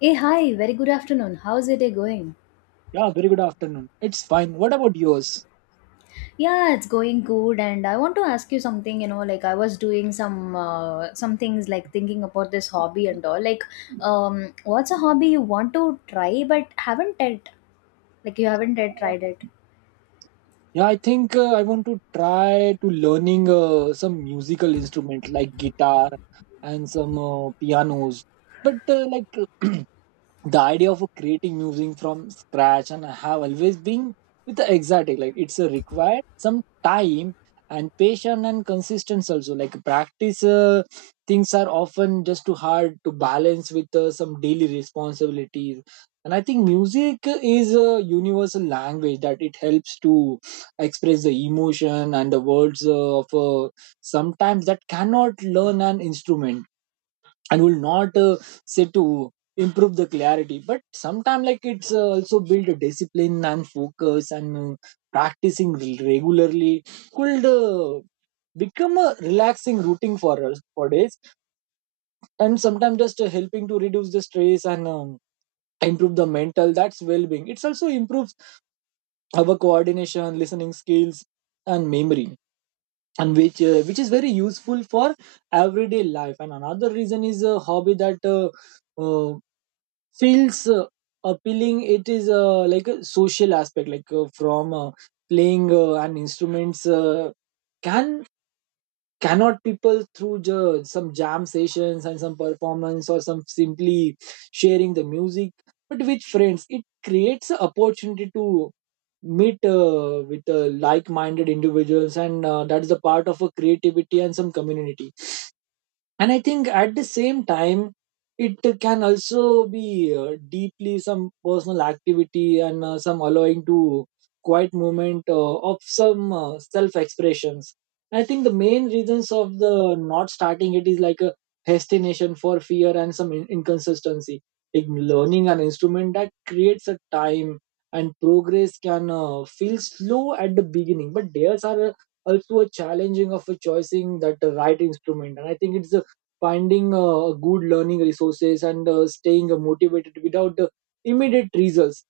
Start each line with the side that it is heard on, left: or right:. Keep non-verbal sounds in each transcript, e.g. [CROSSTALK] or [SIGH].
left: Hey, hi, very good afternoon. How's your day going?
right: Yeah, very good afternoon. It's fine. What about yours?
left: Yeah, it's going good, and I want to ask you something, like I was doing some things, like thinking about this hobby and all. Like, what's a hobby you want to try but haven't yet, like you haven't yet tried it?
right: Yeah, I think I want to try to learning some musical instrument like guitar and some pianos. But like [CLEARS THROAT] the idea of creating music from scratch, and I have always been with the exotic, like it's a required some time and patience and consistency, also like practice, things are often just too hard to balance with some daily responsibilities. And I think music is a universal language that it helps to express the emotion and the words of sometimes that cannot learn an instrument and will not say to improve the clarity. But sometimes like it's also build a discipline and focus, and practicing regularly could become a relaxing routine for us for days, and sometimes just helping to reduce the stress and improve the mental that's well-being. It's also improves our coordination, listening skills and memory, and which is very useful for everyday life. And another reason is a hobby that uh, feels appealing. It is like a social aspect, like from playing and instruments can cannot people through some jam sessions and some performance, or some simply sharing the music but with friends. It creates an opportunity to meet with like-minded individuals, and that is a part of a creativity and some community. And I think at the same time it can also be deeply some personal activity, and some allowing to quiet moment of some self expressions. I think the main reasons of the not starting it is like a hesitation for fear and some inconsistency. Like learning an instrument that creates a time, and progress can feel slow at the beginning, but there's are also a challenging of a choosing that right instrument. And I think it's a finding good learning resources and staying motivated without immediate results.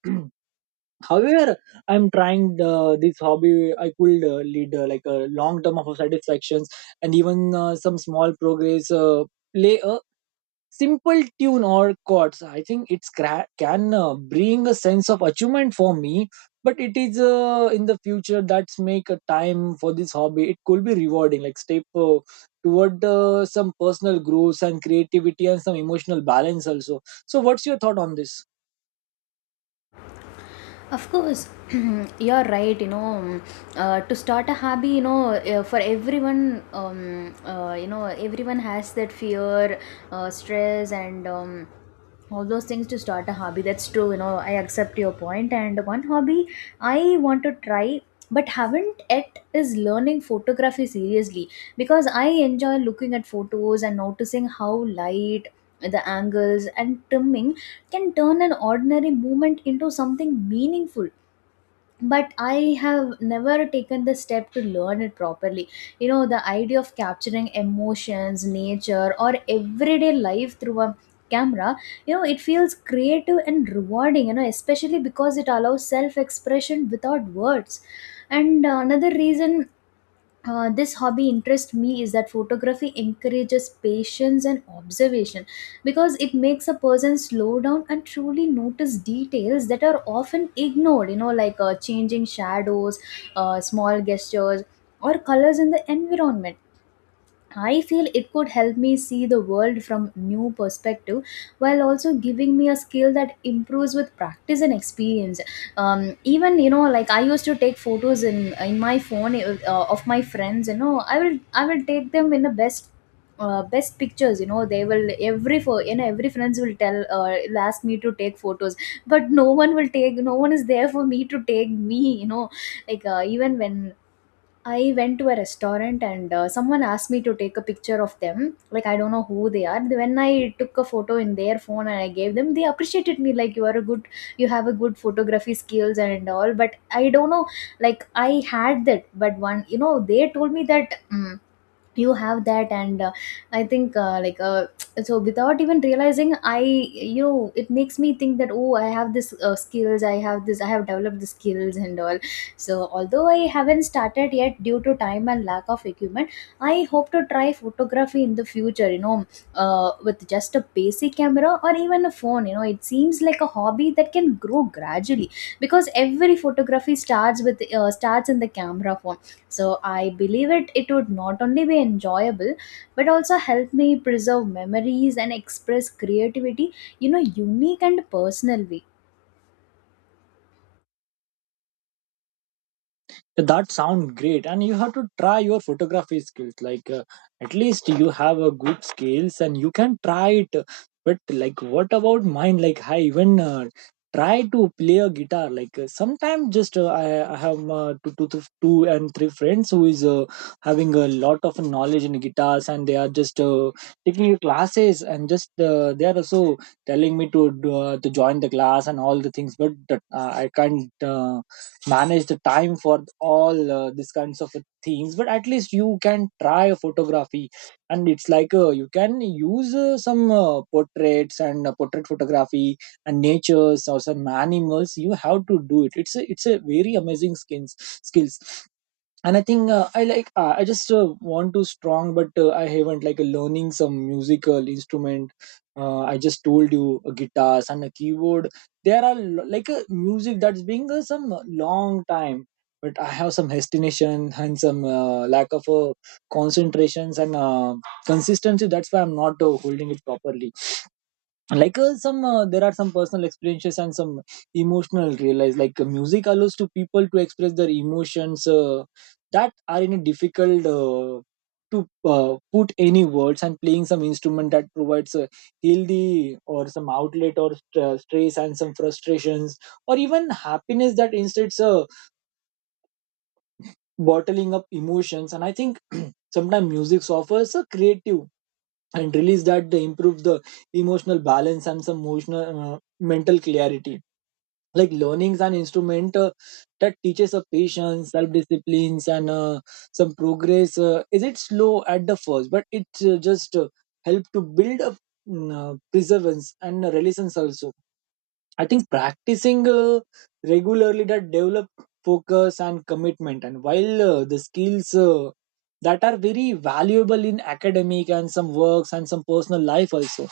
right: [CLEARS THROAT] However, I'm trying this hobby, I could lead like a long term of satisfactions. And even some small progress, play a simple tune or chords, I think it's can bring a sense of achievement for me. But it is in the future that's make a time for this hobby, it could be rewarding like step toward some personal growth and creativity and some emotional balance also. So what's your thought on this?
left: Of course, [CLEARS THROAT] you're right. To start a hobby, for everyone, everyone has that fear, stress, and all those things to start a hobby. That's true. I accept your point. And one hobby I want to try but haven't yet is learning photography seriously, because I enjoy looking at photos and noticing how light, the angles, and trimming can turn an ordinary moment into something meaningful. But I have never taken the step to learn it properly. The idea of capturing emotions, nature, or everyday life through a camera. It feels creative and rewarding, especially because it allows self expression without words. And another reason this hobby interest me is that photography encourages patience and observation, because it makes a person slow down and truly notice details that are often ignored, like changing shadows, small gestures, or colors in the environment. I feel it could help me see the world from new perspective, while also giving me a skill that improves with practice and experience. Even, like, I used to take photos in my phone of my friends. I will take them in the best pictures. They will every for, every friends will tell will ask me to take photos. But no one will take, no one is there for me to take me. Like, even when I went to a restaurant and someone asked me to take a picture of them. Like, I don't know who they are. When I took a photo in their phone and I gave them, they appreciated me. Like, you are a good, you have a good photography skills and all. But I don't know, like, I had that. But one, you know, they told me that. You have that, and I think [TSK] so without even realizing I, it makes me think that, oh, I have this skills, I have this, I have developed the skills and all. So although I haven't started yet due to time and lack of equipment, I hope to try photography in the future, with just a basic camera or even a phone. It seems like a hobby that can grow gradually, because every photography starts in the camera phone. So I believe it would not only be enjoyable, but also help me preserve memories and express creativity, unique and personal way.
right: That sounds great, and you have to try your photography skills, at least you have a good skills and you can try it. But like what about mine? Like I even try to play a guitar, like sometimes just I have two and three friends who is having a lot of knowledge in guitars, and they are just taking classes, and just they are also telling me to join the class and all the things. But I can't manage the time for all these kinds of things. But at least you can try photography, and it's like you can use some portraits and portrait photography and natures or some animals. You have to do it. It's a very amazing skins skills. And I think I just want to strong, but I haven't like learning some musical instrument. I just told you a guitars and a keyboard. There are like a music that's being some long time. But I have some hesitation and some lack of concentrations and consistency. That's why I'm not holding it properly. Like some there are some personal experiences and some emotional realize, like music allows to people to express their emotions that are in a difficult to put any words, and playing some instrument that provides a healthy or some outlet or stress and some frustrations or even happiness, that instead bottling up emotions. And I think sometimes music offers a creative and release that improves the emotional balance and some emotional mental clarity. Like learning's an instrument that teaches a patience self-disciplines, and some progress is it slow at the first, but it just help to build up perseverance and resilience also. I think practicing regularly that develop focus and commitment, and while the skills that are very valuable in academic and some works and some personal life also.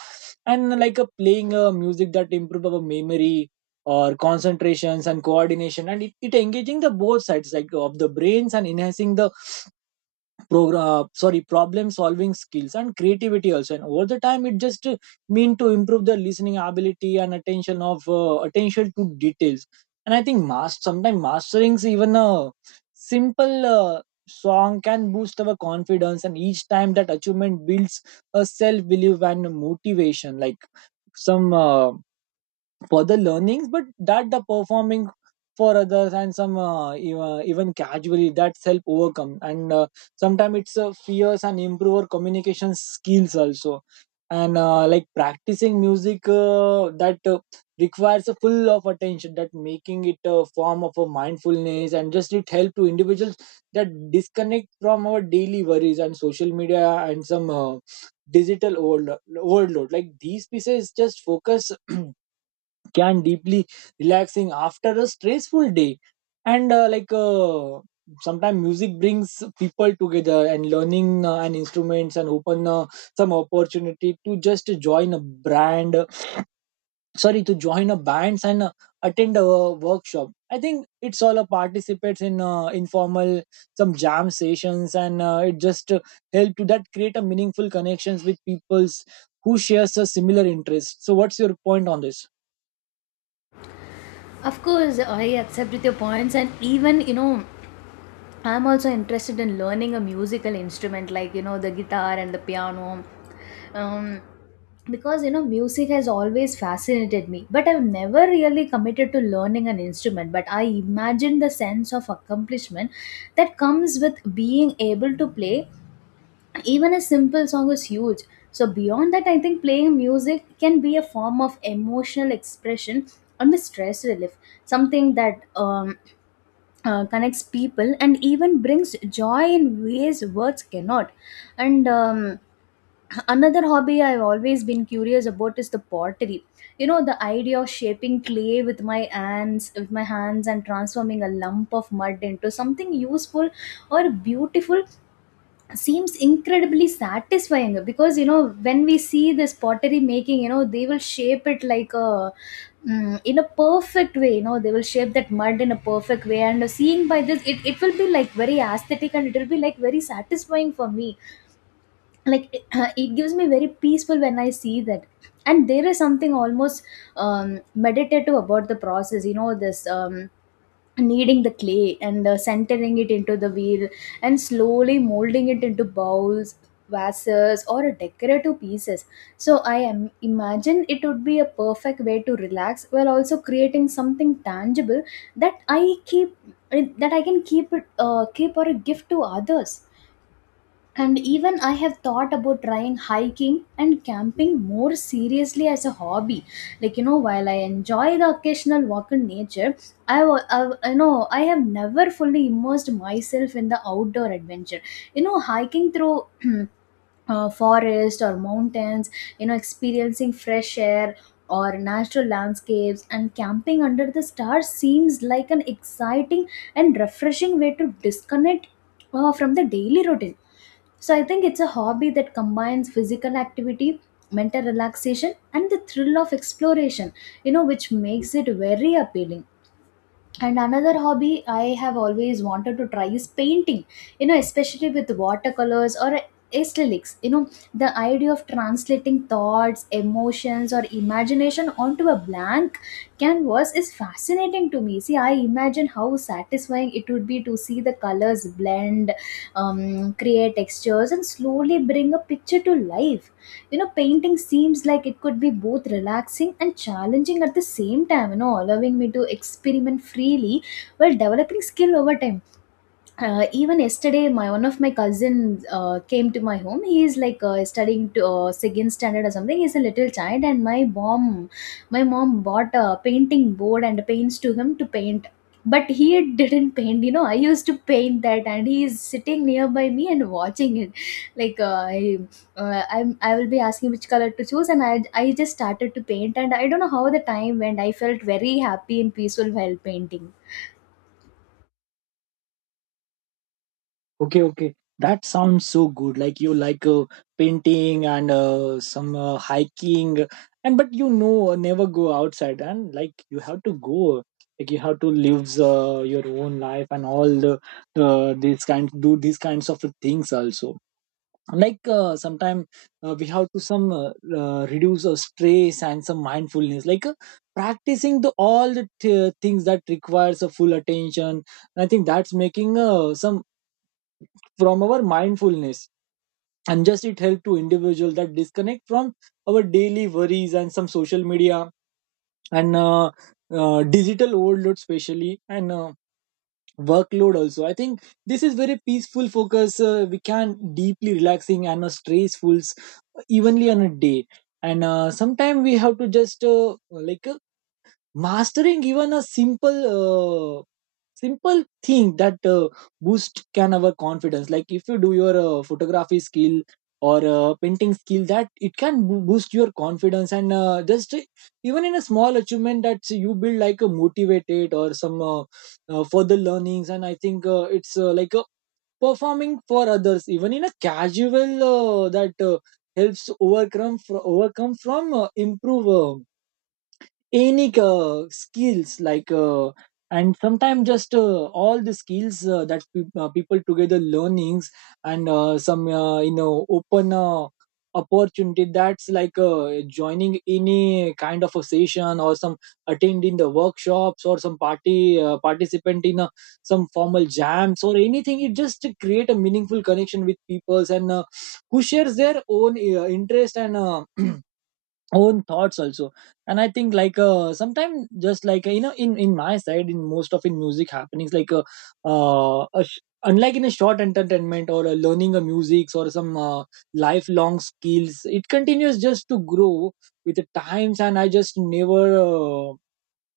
right: And like a playing music that improve our memory or concentrations and coordination, and it engaging the both sides like of the brains and enhancing the program sorry problem solving skills and creativity also. And over the time it just mean to improve the listening ability and attention of attention to details. And I think sometimes mastering even a simple song can boost our confidence, and each time that achievement builds a self belief and motivation. Like some for the learnings, but that the performing for others and some even casually that help overcome and sometimes it's fears and improve our communication skills also. And like practicing music that requires a full of attention, that making it a form of a mindfulness, and just it help to individuals that disconnect from our daily worries and social media and some digital overload. Like these pieces just focus [CLEARS THROAT] can deeply relaxing after a stressful day. And sometimes music brings people together, and learning an instruments and open some opportunity to just join a brand sorry to join a bands and attend a workshop. I think it's all a participates in informal some jam sessions, and it just help to that create a meaningful connections with peoples who shares a similar interest. So what's your point on this?
left: Of course, I accept with your points, and even I'm also interested in learning a musical instrument, like the guitar and the piano. um, because music has always fascinated me, but I've never really committed to learning an instrument. But I imagine the sense of accomplishment that comes with being able to play even a simple song is huge. So beyond that, I think playing music can be a form of emotional expression and the stress relief, something that connects people and even brings joy in ways words cannot. And another hobby I've always been curious about is the pottery. The idea of shaping clay with my hands and transforming a lump of mud into something useful or beautiful seems incredibly satisfying, because when we see this pottery making, they will shape it like a, in a perfect way. They will shape that mud in a perfect way, and seeing by this, it will be like very aesthetic, and it will be like very satisfying for me. Like it, [CLEARS THROAT] it gives me very peaceful when I see that. And there is something almost meditative about the process. This kneading the clay, and centering it into the wheel, and slowly molding it into bowls, vases, or decorative pieces. So I am imagine it would be a perfect way to relax, while also creating something tangible that I keep that I can keep it keep or a gift to others. And even I have thought about trying hiking and camping more seriously as a hobby. Like, while I enjoy the occasional walk in nature, I know I have never fully immersed myself in the outdoor adventure. Hiking through [CLEARS THROAT] forest or mountains, experiencing fresh air or natural landscapes, and camping under the stars seems like an exciting and refreshing way to disconnect from the daily routine. So I think it's a hobby that combines physical activity, mental relaxation, and the thrill of exploration, which makes it very appealing. And another hobby I have always wanted to try is painting, especially with watercolors or acrylics. The idea of translating thoughts, emotions, or imagination onto a blank canvas is fascinating to me. See, I imagine how satisfying it would be to see the colors blend, create textures, and slowly bring a picture to life. Painting seems like it could be both relaxing and challenging at the same time, allowing me to experiment freely while developing skill over time. Even yesterday, my one of my cousins came to my home. He is like studying to second standard or something. He's a little child, and my mom bought a painting board and paints to him to paint. But he didn't paint. I used to paint that, and he is sitting nearby me and watching it. Like, I will be asking which color to choose, and I just started to paint, and I don't know how the time went. I felt very happy and peaceful while painting.
right: Okay, okay. That sounds so good. Like you like painting and some hiking, and but you know never go outside, and like you have to go. Like you have to live your own life and all the these kinds of things also. Like sometimes we have to some reduce our stress and some mindfulness, like practicing the all the things that requires a full attention. And I think that's making some from our mindfulness, and just it help to individual that disconnect from our daily worries and some social media and digital overload especially, and workload also. I think this is very peaceful focus, we can deeply relaxing and stressful evenly on a day. And sometimes we have to just mastering even a simple thing that boost can our confidence. Like if you do your photography skill or painting skill, that it can boost your confidence, and just even in a small achievement that you build like a motivated or some further learnings. And I think it's like a performing for others even in a casual that helps overcome fr- overcome from improve any skills like and sometimes just all the skills that people together learnings and some you know open opportunity that's like joining any kind of a session or some attending the workshops or some party participant in some formal jams or anything. It just to create a meaningful connection with peoples and who shares their own interest and [CLEARS THROAT] own thoughts also. And I think like sometimes just like you know in my side in most of in music happenings like uh a sh- unlike in a short entertainment or a learning a music or some lifelong skills, it continues just to grow with the times. And I just never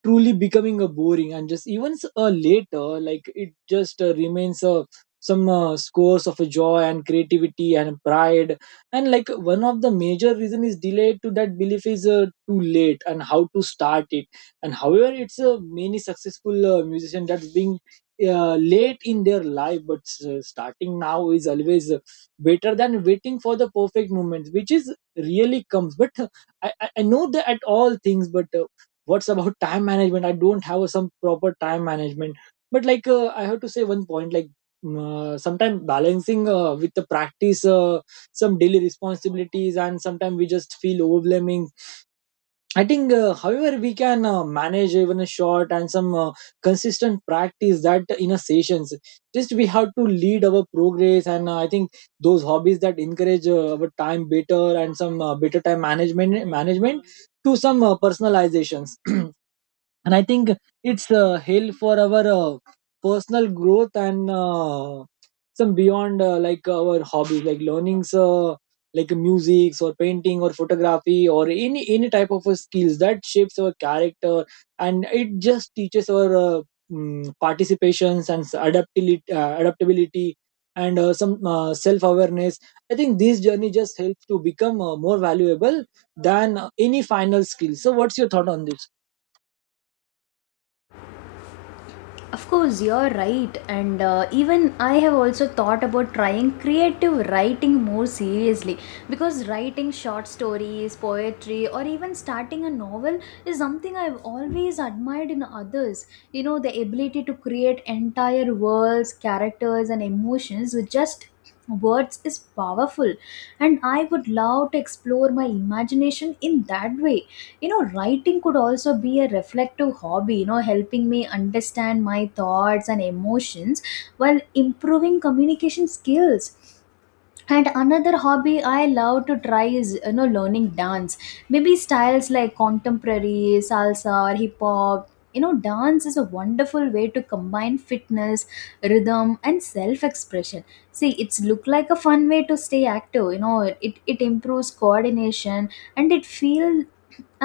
right: truly becoming a boring, and just even a later like it just remains some scores of a joy and creativity and pride. And like one of the major reason is delayed to that belief is too late and how to start it. And however it's many successful musician that's being late in their life. But starting now is always better than waiting for the perfect moment, which is really comes. But [LAUGHS] I know that at all things. But what's about time management? I don't have some proper time management, but like I have to say One point, like sometimes balancing with the practice, some daily responsibilities, and sometimes we just feel overwhelming. I think however, we can manage even a short and some consistent practice that in a sessions, just we have to lead our progress. And I think those hobbies that encourage our time better and some better time management to some personalizations. [CLEARS THROAT] And I think it's a for our personal growth and some beyond like our hobbies, like learnings like music or painting or photography or any type of skills that shapes our character. And it just teaches our participations and adaptability and some self awareness. I think this journey just helps to become more valuable than any final skill. So what's your thought on this?
left: Of course, you're right, and even I have also thought about trying creative writing more seriously, because writing short stories, poetry, or even starting a novel is something I've always admired in others. The ability to create entire worlds, characters, and emotions with just words is powerful, and I would love to explore my imagination in that way. Writing could also be a reflective hobby, helping me understand my thoughts and emotions while improving communication skills. And another hobby I love to try is, learning dance, maybe styles like contemporary, salsa, or hip hop. Dance is a wonderful way to combine fitness, rhythm, and self expression. See, it's look like a fun way to stay active. It improves coordination, and it feel,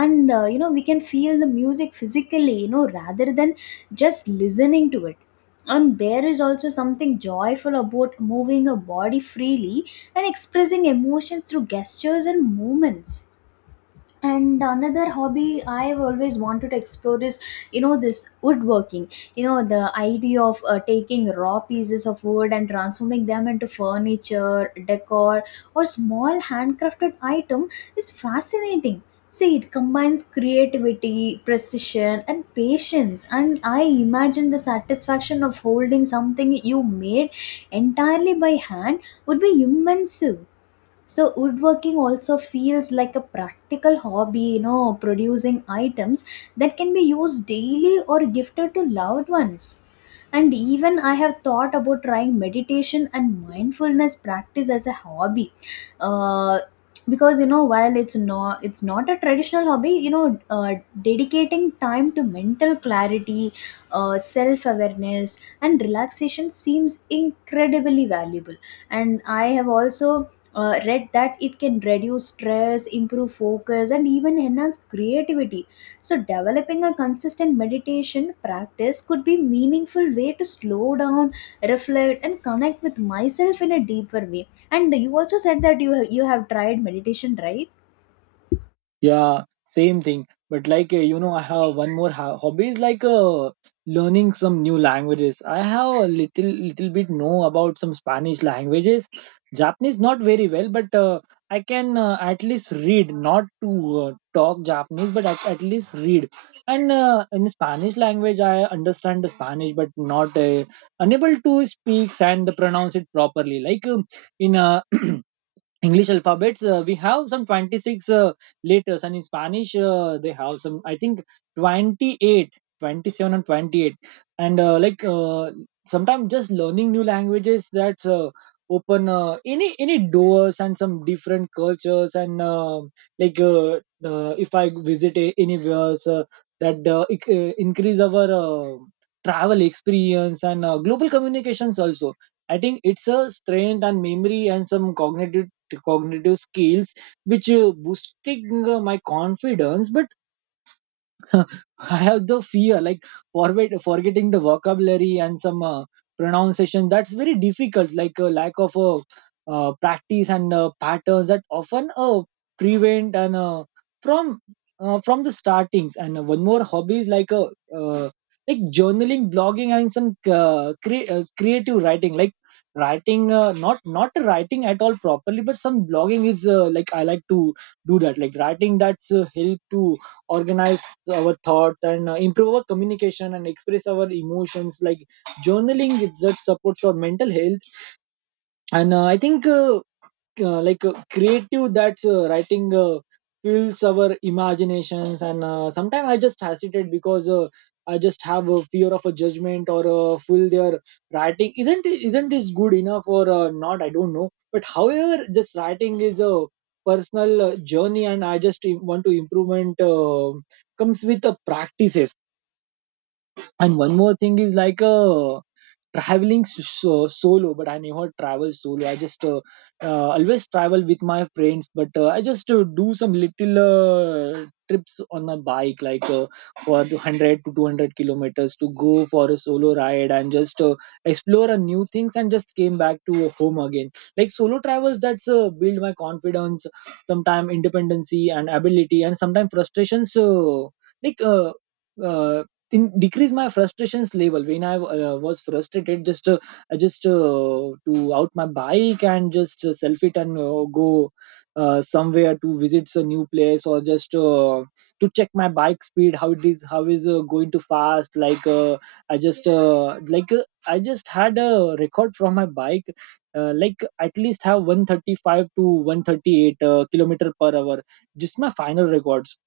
left: and we can feel the music physically, rather than just listening to it. And there is also something joyful about moving a body freely and expressing emotions through gestures and movements. And another hobby I've always wanted to explore is, this woodworking. The idea of taking raw pieces of wood and transforming them into furniture, decor, or small handcrafted item is fascinating. See, it combines creativity, precision, and patience, and I imagine the satisfaction of holding something you made entirely by hand would be immense. So woodworking also feels like a practical hobby, producing items that can be used daily or gifted to loved ones. And even I have thought about trying meditation and mindfulness practice as a hobby. Uh, because while it's not a traditional hobby, dedicating time to mental clarity, self awareness, and relaxation seems incredibly valuable. And I have also read that it can reduce stress, improve focus, and even enhance creativity. So, developing a consistent meditation practice could be meaningful way to slow down, reflect, and connect with myself in a deeper way. And you also said that you have tried meditation, right?
right: Yeah, same thing. But like, I have one more hobby is like learning some new languages. I have a little bit know about some Spanish languages, Japanese not very well, but I can at least read. Not to talk Japanese, but at least read. And in Spanish language, I understand the Spanish, but not unable to speak and pronounce it properly. Like in [CLEARS THROAT] English alphabets, we have some 26 letters, and in Spanish, they have some, I think, 28 27 and 28. And sometimes just learning new languages, that's open any doors and some different cultures. And like uh, if I visit anywhere, so that increase our travel experience and global communications also. I think it's a strength and memory and some cognitive skills which boosting my confidence. But [LAUGHS] I have the fear, like forgetting the vocabulary and some pronunciation. That's very difficult, like a lack of practice and patterns that often prevent and from from the startings. And one more hobby is like a uh, like journaling, blogging, and some creative writing, like writing not writing at all properly, but some blogging is like I like to do that. Like writing that's help to organize our thought and improve our communication and express our emotions. Like journaling, it just supports our mental health. And I think like creative that's writing fuels our imaginations. And sometimes I just hesitate because I just have a fear of a judgment or a full their writing isn't this good enough or not, I don't know. But however, just writing is a personal journey, and I just want to improvement comes with the practices. And one more thing is like traveling so, solo, but I never travel solo. I just always travel with my friends, but I just do some little trips on my bike, like for 100 to 200 kilometers to go for a solo ride and just explore a new things and just came back to home again. Like solo travels, that's build my confidence, sometime independency and ability, and sometimes frustrations. So like uh, uh, in decrease my frustrations level. When I was frustrated, just I just to out my bike and just self it and go somewhere to visit a new place, or just to check my bike speed, how it is, how is going to fast. Like I just had a record from my bike like at least have 135 to 138 kilometer per hour, just my final records.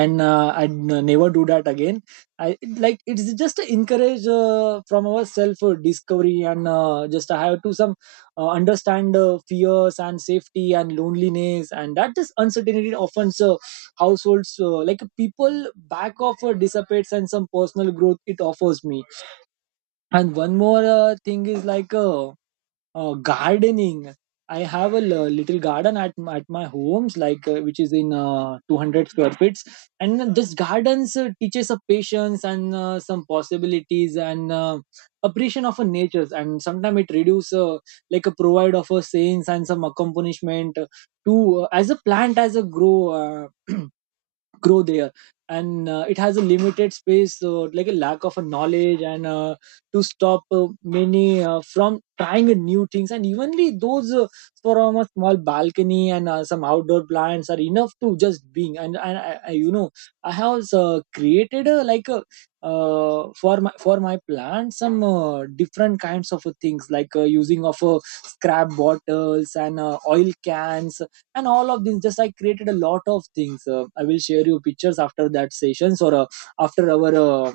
right: And I never do that again. I, like it's just a encourage from our self discovery. And just I have to some understand fears and safety and loneliness and that is uncertainty often. So households like people back off dissipates and some personal growth it offers me. And one more thing is like gardening. I have a little garden at my homes, like which is in 200 square feet. And this gardens teaches a patience and some possibilities and appreciation of a nature. And sometimes it reduces like a provide of a sense and some accompaniment to as a plant as a grow [CLEARS THROAT] grow there. And it has a limited space like a lack of a knowledge and to stop many from trying a new things. And evenly those from a small balcony and some outdoor plants are enough to just being. And you know, I have created like a for my plant some different kinds of things, like using of scrap bottles and oil cans. And all of this, just I created a lot of things. I will share you pictures after that sessions, or after our uh,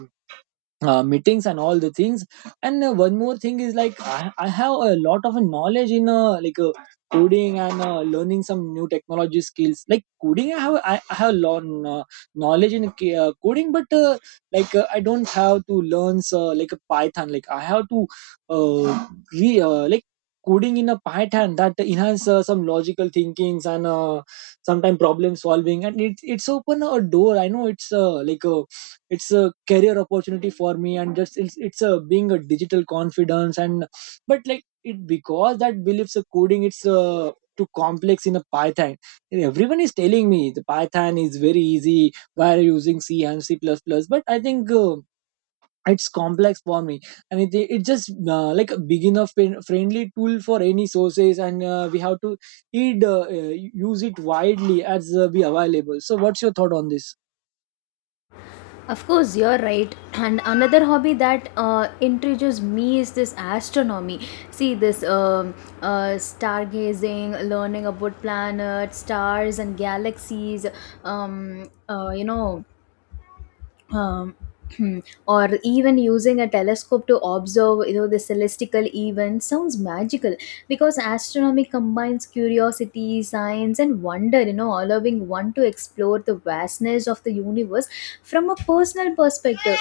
right: uh, meetings and all the things. And one more thing is like I have a lot of knowledge in coding and learning some new technology skills. Like coding, I have learn knowledge in coding. But I don't have to learn like a python. Like I have to uh, re like coding in a python that enhance some logical thinkings and sometimes problem solving. And it's open a door. I know it's like a it's a career opportunity for me, and just it's a being a digital confidence. And but like it, because that believes a coding, it's too complex in a python. And everyone is telling me the python is very easy by using C and C++, but I think it's complex for me. And it just like a beginner friendly tool for any sources. And we have to it use it widely as be available. So what's your thought on this?
left: Of course, you're right. And another hobby that introduces me is this astronomy. See, this stargazing, learning about planets, stars, and galaxies, um, uh, you know. Um, [CLEARS THROAT] Hmm. Or even using a telescope to observe, the celestial events sounds magical, because astronomy combines curiosity, science, and wonder, allowing one to explore the vastness of the universe from a personal perspective.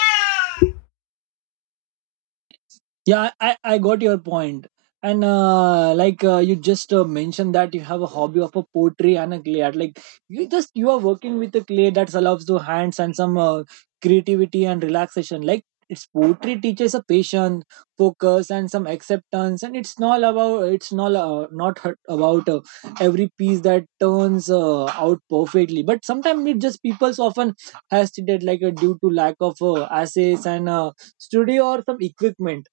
right: Yeah, I got your point. And you just mentioned that you have a hobby of a pottery and a clay art. Like you just you are working with a clay that allows the hands and some creativity and relaxation. Like it's poetry teaches a patience focus and some acceptance. And it's not about, it's not not hurt about every piece that turns out perfectly. But sometimes it just people's often hesitate, like due to lack of assets and studio or some equipment.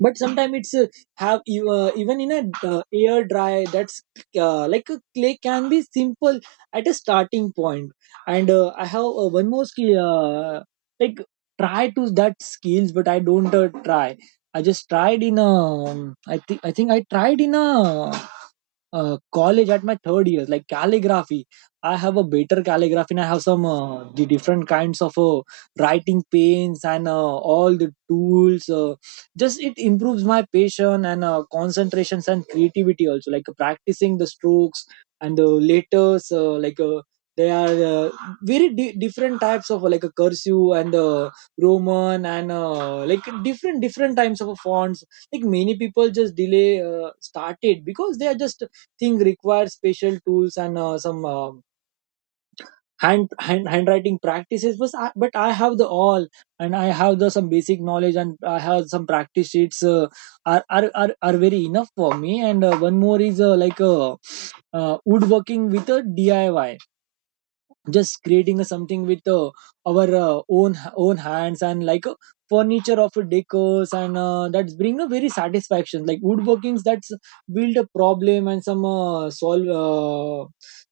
right: But sometimes it's have you, even in a air dry, that's like a clay can be simple at a starting point. And I have one more skill like try to that skills, but I don't try. I just tried in a I think I tried in a college at my third years, like calligraphy. I have a better calligraphy, and I have some the different kinds of writing paints and all the tools. Just it improves my patience and concentrations and creativity also, like practicing the strokes and the letters they are very different types of like a cursive and roman and like different types of fonts. Like many people just delay started because they are just thing required special tools and some handwriting practices. But but I have the all, and I have the some basic knowledge, and I have some practice sheets are very enough for me. And one more is woodworking with a DIY. Just creating a something with our own hands, and like furniture of decors. And that's bring a very satisfaction. Like woodworkings, that's build a problem and some solve uh,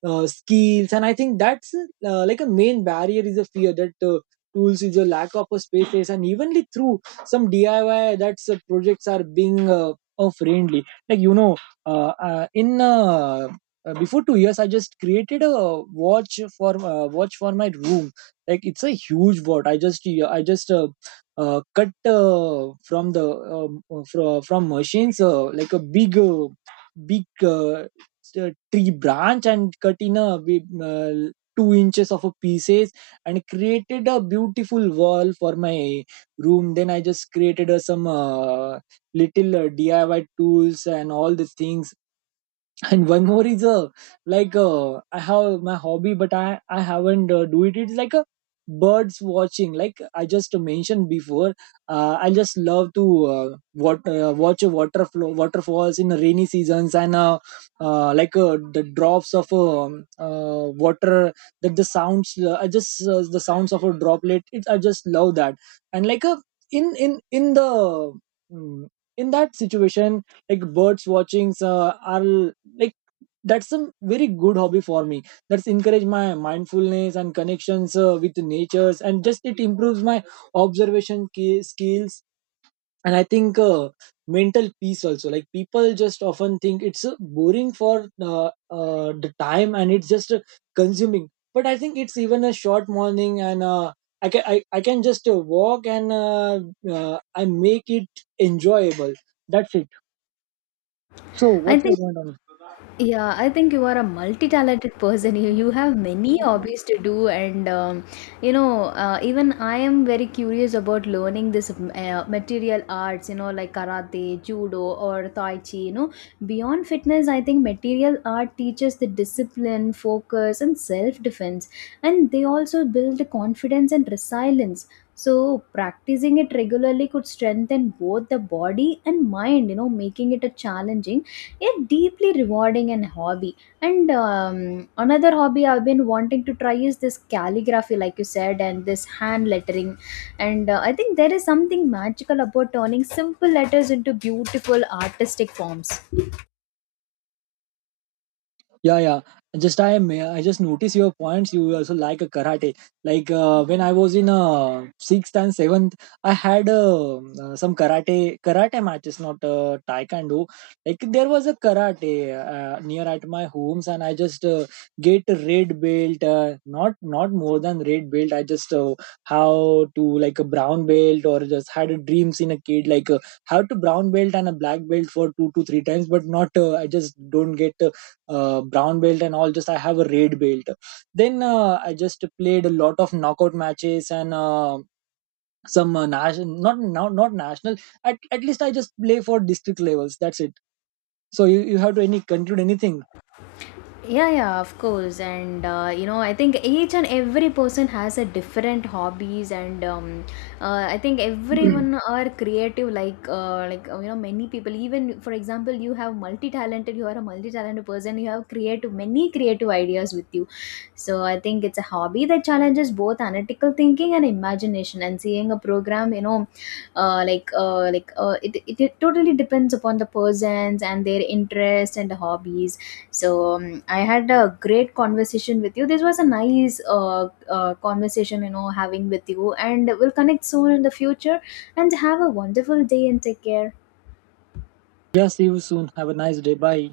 right: uh, skills. And I think that's like a main barrier is a fear that tools is a lack of a spaces. And evenly through some DIY, that's projects are being friendly, like you know. In Before 2 years, I just created a watch for watch for my room. Like it's a huge watch. I just, yeah, I just cut from the from machines like a big tree branch, and cut in a big, 2 inches of a pieces, and created a beautiful wall for my room. Then I just created some little DIY tools and all the things. And one more is I have my hobby, but I haven't do it. It's like a birds watching, like I just mentioned before. I just love to uh, watch a water flow, waterfalls in the rainy seasons. And the drops of water, that the sounds I just the sounds of a droplet, I just love that. And like a in the mm, in that situation, like birds watching's are like that's a very good hobby for me. That's encourage my mindfulness and connections with natures, and just it improves my observation skills, and I think mental peace also. Like people just often think it's boring for the time, and it's just consuming. But I think it's even a short morning, and I can just walk and I make it enjoyable. That's it. So
left: I
right: what's your
left: think,
right: point
left: yeah, I think you are a multi-talented
right: on
left: person. You have many
right: it?
left: hobbies to do, and even I am very curious about learning this material arts. Like karate, judo, or tai chi. Beyond fitness, I think material art teaches the discipline, focus, and self-defense, and they also build confidence and resilience. So, practicing it regularly could strengthen both the body and mind. Making it a challenging, a deeply rewarding and hobby. And another hobby I've been wanting to try is this calligraphy, like you said, and this hand lettering. And I think there is something magical about turning simple letters into beautiful artistic forms.
right: Yeah, yeah. Just I am. I just notice your points. You also like a karate. Like when I was in sixth and seventh, I had some karate matches, not taekwondo. Like there was a karate near at my homes, and I just get a red belt. Not not more than red belt. I just how to like a brown belt, or just had a dreams in a kid, like how to brown belt and a black belt for two to three times, but not. I just don't get brown belt and all. Just I have a red belt. Then I just played a lot of knockout matches and some national, not national. At least I just play for district levels. That's it. So you have to any conclude anything?
left: Yeah, yeah, of course. And I think each and every person has a different hobbies, and I think everyone
right: [CLEARS THROAT]
left: are creative. Like, many people. Even for example, you have multi-talented. You are a multi-talented person. You have creative, many creative ideas with you. So I think it's a hobby that challenges both analytical thinking and imagination. And seeing a program, it totally depends upon the persons and their interests and hobbies. So I had a great conversation with you. This was a nice conversation, having with you, and we'll connect soon in the future. And have a wonderful day and take care.
right: Yeah, see you soon. Have a nice day. Bye.